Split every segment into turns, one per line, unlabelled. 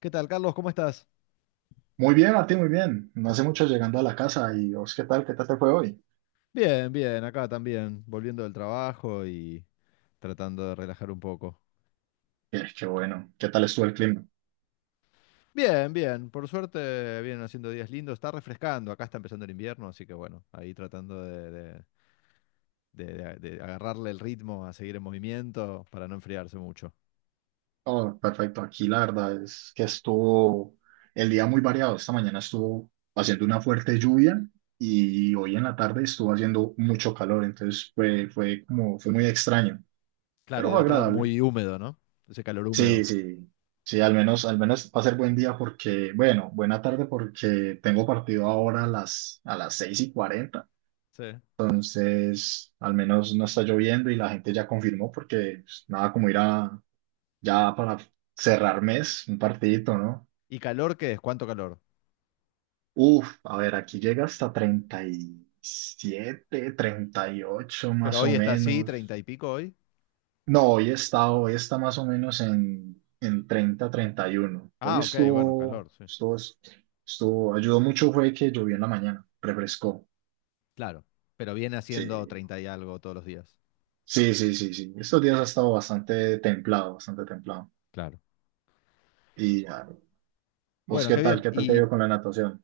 ¿Qué tal, Carlos? ¿Cómo estás?
Muy bien, Martín, muy bien. No hace mucho llegando a la casa y vos, ¿qué tal? ¿Qué tal te fue hoy?
Bien, bien, acá también, volviendo del trabajo y tratando de relajar un poco.
Qué bueno. ¿Qué tal estuvo el clima?
Bien, bien, por suerte vienen haciendo días lindos, está refrescando, acá está empezando el invierno, así que bueno, ahí tratando de- de agarrarle el ritmo a seguir en movimiento para no enfriarse mucho.
Oh, perfecto. Aquí la verdad es que estuvo el día muy variado. Esta mañana estuvo haciendo una fuerte lluvia y hoy en la tarde estuvo haciendo mucho calor. Entonces fue muy extraño,
Claro,
pero
y debe
fue
estar
agradable.
muy húmedo, ¿no? Ese calor
Sí,
húmedo.
sí. Sí, al menos va a ser buen día porque, bueno, buena tarde porque tengo partido ahora a las 6:40.
Sí.
Entonces, al menos no está lloviendo y la gente ya confirmó porque pues, nada como ir a ya para cerrar mes, un partidito, ¿no?
¿Y calor qué es? ¿Cuánto calor?
Uf, a ver, aquí llega hasta 30 37 38
Pero
más
hoy
o
está así,
menos.
treinta y pico hoy.
No, hoy está más o menos en 30 31. Hoy
Ah, ok, bueno, calor, sí.
ayudó mucho fue que llovió en la mañana, refrescó.
Claro, pero viene
Sí,
haciendo treinta y algo todos los días.
sí, sí, sí, sí. Estos días ha estado bastante templado, bastante templado.
Claro.
Y ah, ¿Vos
Bueno,
qué
qué
tal?
bien.
¿Qué tal te ha
Y
ido con la natación?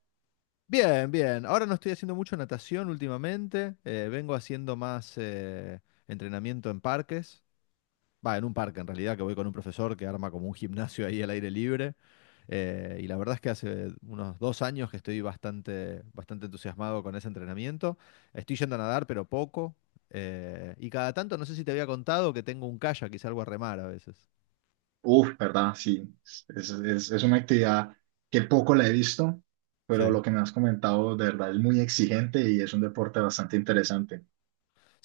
bien, bien. Ahora no estoy haciendo mucho natación últimamente. Vengo haciendo más entrenamiento en parques. Va, en un parque en realidad, que voy con un profesor que arma como un gimnasio ahí al aire libre. Y la verdad es que hace unos dos años que estoy bastante, bastante entusiasmado con ese entrenamiento. Estoy yendo a nadar, pero poco. Y cada tanto, no sé si te había contado que tengo un kayak y salgo a remar a veces.
Uf, ¿verdad? Sí, es una actividad que poco la he visto, pero
Sí.
lo que me has comentado de verdad es muy exigente y es un deporte bastante interesante.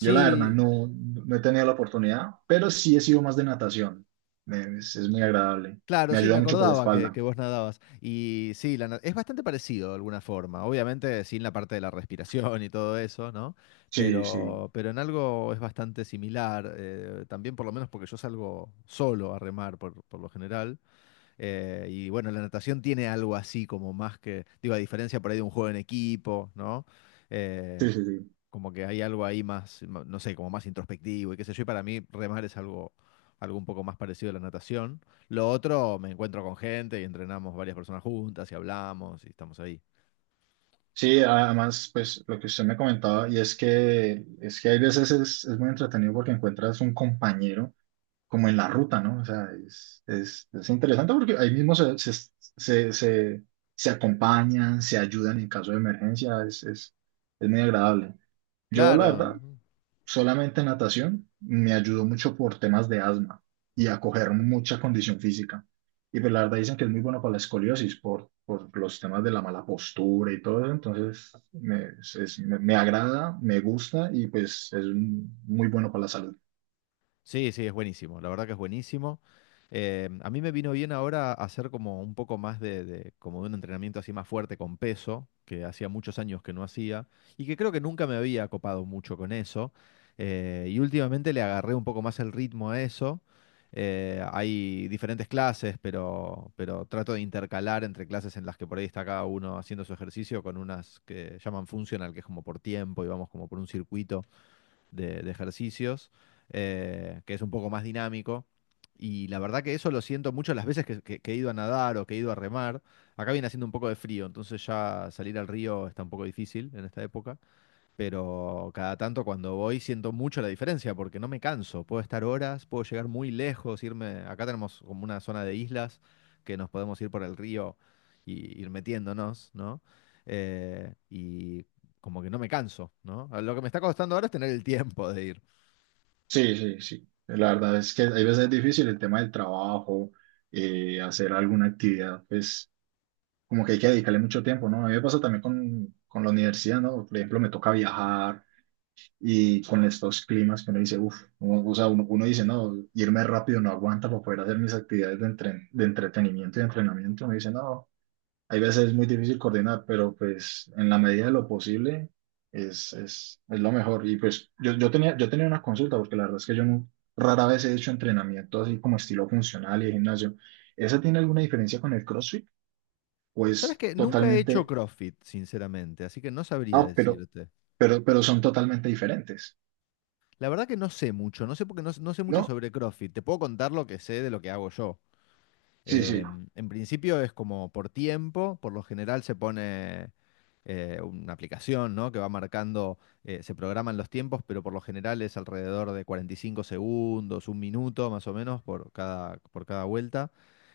Yo la verdad no he tenido la oportunidad, pero sí he sido más de natación. Es muy agradable.
claro,
Me
sí, me
ayuda mucho por la
acordaba que
espalda.
vos nadabas. Y sí, es bastante parecido de alguna forma. Obviamente sin la parte de la respiración y todo eso, ¿no?
Sí, sí,
Pero en algo es bastante similar. También por lo menos porque yo salgo solo a remar por lo general. Y bueno, la natación tiene algo así como más que, digo, a diferencia por ahí de un juego en equipo, ¿no? Eh,
sí, sí, sí.
Como que hay algo ahí más, no sé, como más introspectivo y qué sé yo. Y para mí remar es algo un poco más parecido a la natación. Lo otro, me encuentro con gente y entrenamos varias personas juntas y hablamos y estamos ahí.
Sí, además, pues lo que usted me comentaba, y es que hay veces es muy entretenido porque encuentras un compañero como en la ruta, ¿no? O sea, es interesante porque ahí mismo se, se, se acompañan, se ayudan en caso de emergencia, es muy agradable. Yo, la verdad,
Claro,
solamente natación me ayudó mucho por temas de asma y a coger mucha condición física. Y pues la verdad dicen que es muy bueno para la escoliosis por los temas de la mala postura y todo eso. Entonces, me agrada, me gusta y pues es muy bueno para la salud.
sí, sí, es buenísimo. La verdad que es buenísimo. A mí me vino bien ahora hacer como un poco más de, como de un entrenamiento así más fuerte con peso, que hacía muchos años que no hacía, y que creo que nunca me había copado mucho con eso. Y últimamente le agarré un poco más el ritmo a eso. Hay diferentes clases, pero trato de intercalar entre clases en las que por ahí está cada uno haciendo su ejercicio con unas que llaman funcional, que es como por tiempo y vamos como por un circuito de ejercicios, que es un poco más dinámico. Y la verdad que eso lo siento mucho las veces que, que he ido a nadar o que he ido a remar. Acá viene haciendo un poco de frío, entonces ya salir al río está un poco difícil en esta época, pero cada tanto cuando voy siento mucho la diferencia porque no me canso, puedo estar horas, puedo llegar muy lejos, irme, acá tenemos como una zona de islas que nos podemos ir por el río y ir metiéndonos, ¿no? Y como que no me canso, ¿no? Lo que me está costando ahora es tener el tiempo de ir.
Sí, sí, sí. La verdad es que hay veces difícil el tema del trabajo, hacer alguna actividad, pues como que hay que dedicarle mucho tiempo, ¿no? A mí me pasa también con la universidad, ¿no? Por ejemplo, me toca viajar y con estos climas que uno dice, uff, o sea, uno dice, no, irme rápido no aguanta para poder hacer mis actividades de entretenimiento y entrenamiento. Uno dice, no, hay veces es muy difícil coordinar, pero pues en la medida de lo posible es lo mejor. Y pues yo tenía una consulta, porque la verdad es que yo no, rara vez he hecho entrenamiento así como estilo funcional y de gimnasio. ¿Esa tiene alguna diferencia con el CrossFit?
¿Sabes
Pues
que nunca he hecho
totalmente,
CrossFit, sinceramente, así que no sabría
ah, pero,
decirte?
pero son totalmente diferentes,
La verdad que no sé mucho, no sé porque no sé mucho
¿no?
sobre CrossFit. Te puedo contar lo que sé de lo que hago yo.
Sí, sí.
Eh, en principio es como por tiempo, por lo general se pone una aplicación, ¿no?, que va marcando, se programan los tiempos, pero por lo general es alrededor de 45 segundos, un minuto más o menos por cada vuelta,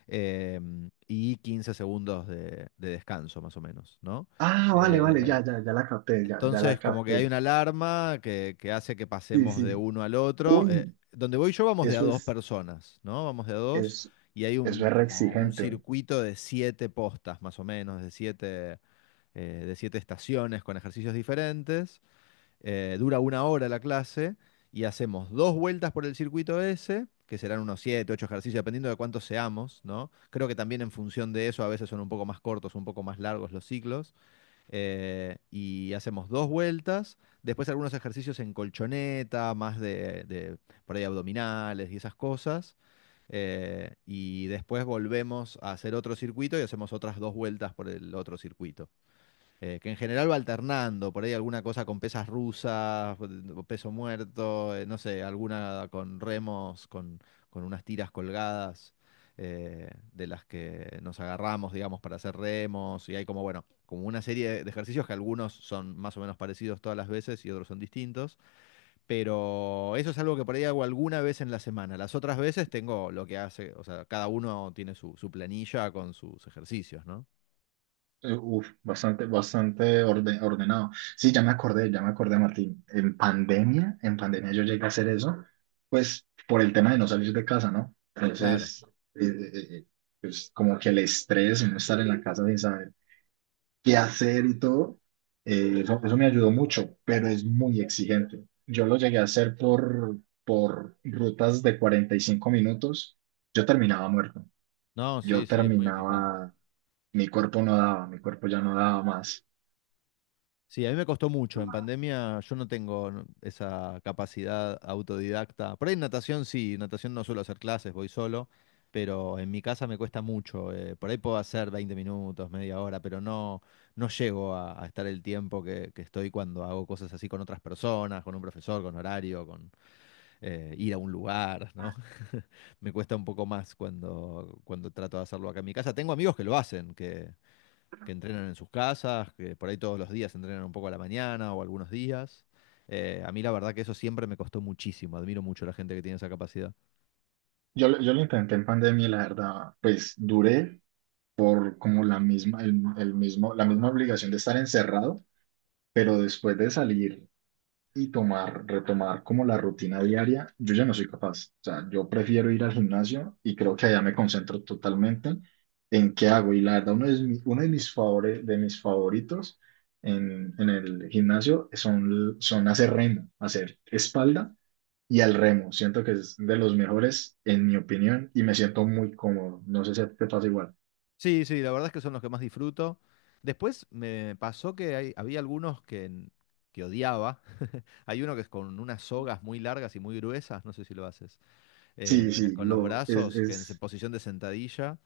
y 15 segundos de descanso más o menos, ¿no?
Ah, vale, vale,
Eh,
ya, ya, ya la capté, ya, ya la
entonces, como que hay
capté.
una alarma que hace que
Sí,
pasemos de
sí.
uno al otro. Eh,
Uy,
donde voy yo vamos de a
eso
dos
es,
personas, ¿no? Vamos de a dos
es,
y hay
eso es re
como un
exigente.
circuito de siete postas, más o menos, de siete estaciones con ejercicios diferentes. Dura una hora la clase y hacemos dos vueltas por el circuito ese, que serán unos siete, ocho ejercicios, dependiendo de cuántos seamos, ¿no? Creo que también en función de eso a veces son un poco más cortos, un poco más largos los ciclos, y hacemos dos vueltas, después algunos ejercicios en colchoneta, más de por ahí abdominales y esas cosas, y después volvemos a hacer otro circuito y hacemos otras dos vueltas por el otro circuito, que en general va alternando, por ahí alguna cosa con pesas rusas, peso muerto, no sé, alguna con remos, con unas tiras colgadas de las que nos agarramos, digamos, para hacer remos, y hay como, bueno, como una serie de ejercicios que algunos son más o menos parecidos todas las veces y otros son distintos, pero eso es algo que por ahí hago alguna vez en la semana. Las otras veces tengo lo que hace, o sea, cada uno tiene su planilla con sus ejercicios, ¿no?
Uf, bastante ordenado. Sí, ya me acordé, Martín. En pandemia yo llegué a hacer eso, pues por el tema de no salir de casa, ¿no?
Claro.
Entonces, eh, eh, eh, eh, pues como que el estrés, no estar en la casa sin saber qué hacer y todo, eso me ayudó mucho, pero es muy exigente. Yo lo llegué a hacer por rutas de 45 minutos, yo terminaba muerto,
No,
yo
sí, sí, es muy exigente.
terminaba, mi cuerpo no daba, mi cuerpo ya no daba más.
Sí, a mí me costó mucho. En pandemia yo no tengo, no, esa capacidad autodidacta. Por ahí en natación sí, natación no suelo hacer clases, voy solo, pero en mi casa me cuesta mucho. Por ahí puedo hacer 20 minutos, media hora, pero no, no llego a estar el tiempo que estoy cuando hago cosas así con otras personas, con un profesor, con horario, con ir a un lugar, ¿no? Me cuesta un poco más cuando, cuando trato de hacerlo acá en mi casa. Tengo amigos que lo hacen, que entrenan en sus casas, que por ahí todos los días entrenan un poco a la mañana o algunos días. A mí la verdad que eso siempre me costó muchísimo, admiro mucho a la gente que tiene esa capacidad.
Yo lo intenté en pandemia, y la verdad, pues duré por como la misma, el mismo, la misma obligación de estar encerrado, pero después de salir y retomar como la rutina diaria, yo ya no soy capaz. O sea, yo prefiero ir al gimnasio y creo que allá me concentro totalmente en qué hago. Y la verdad, uno de de mis favoritos en el gimnasio son hacer remo, hacer espalda y al remo. Siento que es de los mejores, en mi opinión, y me siento muy cómodo. No sé si a ti te pasa igual.
Sí, sí, la verdad es que son los que más disfruto. Después me pasó que había algunos que odiaba. Hay uno que es con unas sogas muy largas y muy gruesas, no sé si lo haces.
Sí,
eh,
sí,
con los brazos, que en posición de sentadilla.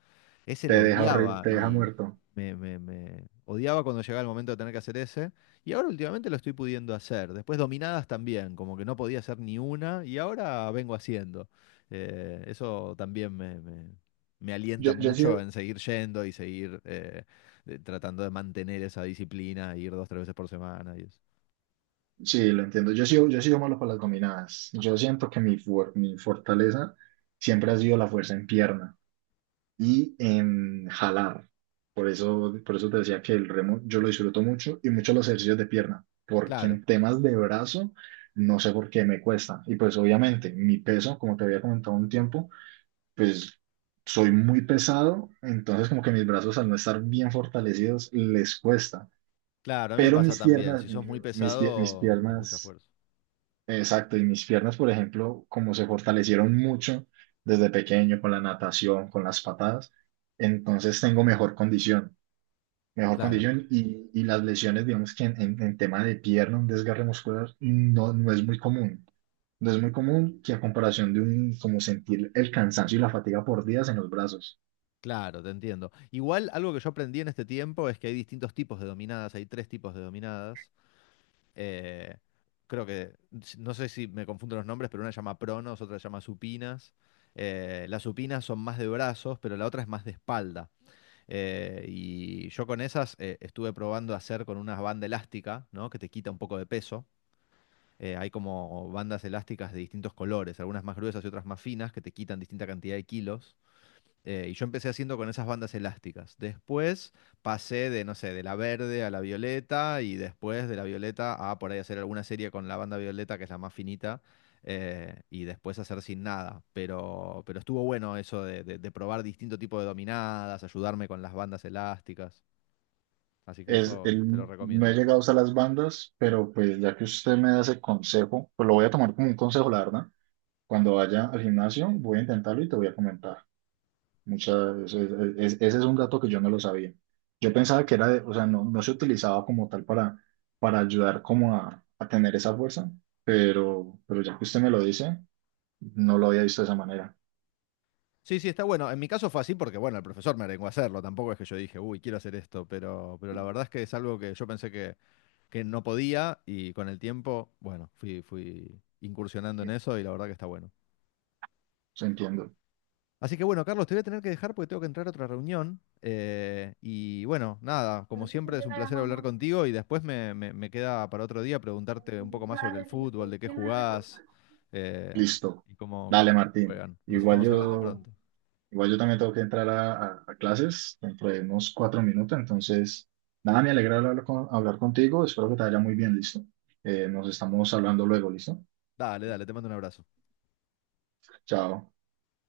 Ese
te
lo
deja horri-
odiaba
te deja
y
muerto.
odiaba cuando llegaba el momento de tener que hacer ese. Y ahora últimamente lo estoy pudiendo hacer. Después dominadas también, como que no podía hacer ni una y ahora vengo haciendo. Eso también me alienta
Yo, yo he
mucho
sido,
en seguir yendo y seguir tratando de mantener esa disciplina, ir dos, tres veces por semana y eso.
sí, lo entiendo. Yo he sido malo para las dominadas. Yo siento que mi fortaleza siempre ha sido la fuerza en pierna. Y en jalar. Por eso te decía que el remo yo lo disfruto mucho y mucho los ejercicios de pierna, porque
Claro,
en temas de brazo no sé por qué me cuesta. Y pues obviamente mi peso, como te había comentado un tiempo, pues soy muy pesado, entonces como que mis brazos al no estar bien fortalecidos les cuesta.
claro, a mí me
Pero
pasa
mis
también.
piernas,
Si sos muy
mis, pie- mis
pesado, es mucha
piernas
fuerza.
Exacto, y mis piernas, por ejemplo, como se fortalecieron mucho desde pequeño con la natación, con las patadas, entonces tengo mejor condición, mejor
Claro.
condición y las lesiones, digamos que en tema de pierna, un desgarre muscular no es muy común. No es muy común que a comparación de un, como sentir el cansancio y la fatiga por días en los brazos.
Claro, te entiendo. Igual algo que yo aprendí en este tiempo es que hay distintos tipos de dominadas, hay tres tipos de dominadas. Eh, creo que, si, no sé si me confundo los nombres, pero una se llama pronos, otra se llama supinas. Las supinas son más de brazos, pero la otra es más de espalda. Y yo con esas estuve probando hacer con una banda elástica, ¿no?, que te quita un poco de peso. Hay como bandas elásticas de distintos colores, algunas más gruesas y otras más finas, que te quitan distinta cantidad de kilos. Y yo empecé haciendo con esas bandas elásticas. Después pasé de, no sé, de la verde a la violeta y después de la violeta a por ahí hacer alguna serie con la banda violeta, que es la más finita, y después hacer sin nada. Pero estuvo bueno eso de, de probar distinto tipo de dominadas, ayudarme con las bandas elásticas. Así que eso te lo
No he
recomiendo.
llegado hasta las bandas, pero pues ya que usted me da ese consejo, pues lo voy a tomar como un consejo, la verdad. Cuando vaya al gimnasio, voy a intentarlo y te voy a comentar. Muchas, es- Ese es un dato que yo no lo sabía. Yo pensaba que era de, o sea, no se utilizaba como tal para ayudar como a tener esa fuerza, pero ya que usted me lo dice, no lo había visto de esa manera.
Sí, sí, está bueno. En mi caso fue así porque, bueno, el profesor me arengó a hacerlo. Tampoco es que yo dije, uy, quiero hacer esto, pero la verdad es que es algo que yo pensé que no podía y con el tiempo, bueno, fui incursionando en eso y la verdad que está bueno.
Se entiendo.
Así que bueno, Carlos, te voy a tener que dejar porque tengo que entrar a otra reunión. Y bueno, nada, como siempre es un placer hablar contigo y después me queda para otro día preguntarte un poco más sobre el fútbol, de qué jugás, eh,
Listo.
y cómo
Dale, Martín.
juegan. Nos
Igual
estamos hablando
yo,
pronto.
igual yo también tengo que entrar a clases dentro de unos 4 minutos, entonces, nada, me alegra hablar contigo. Espero que te vaya muy bien, listo. Nos estamos hablando luego, ¿listo?
Dale, dale, te mando un abrazo.
Chao.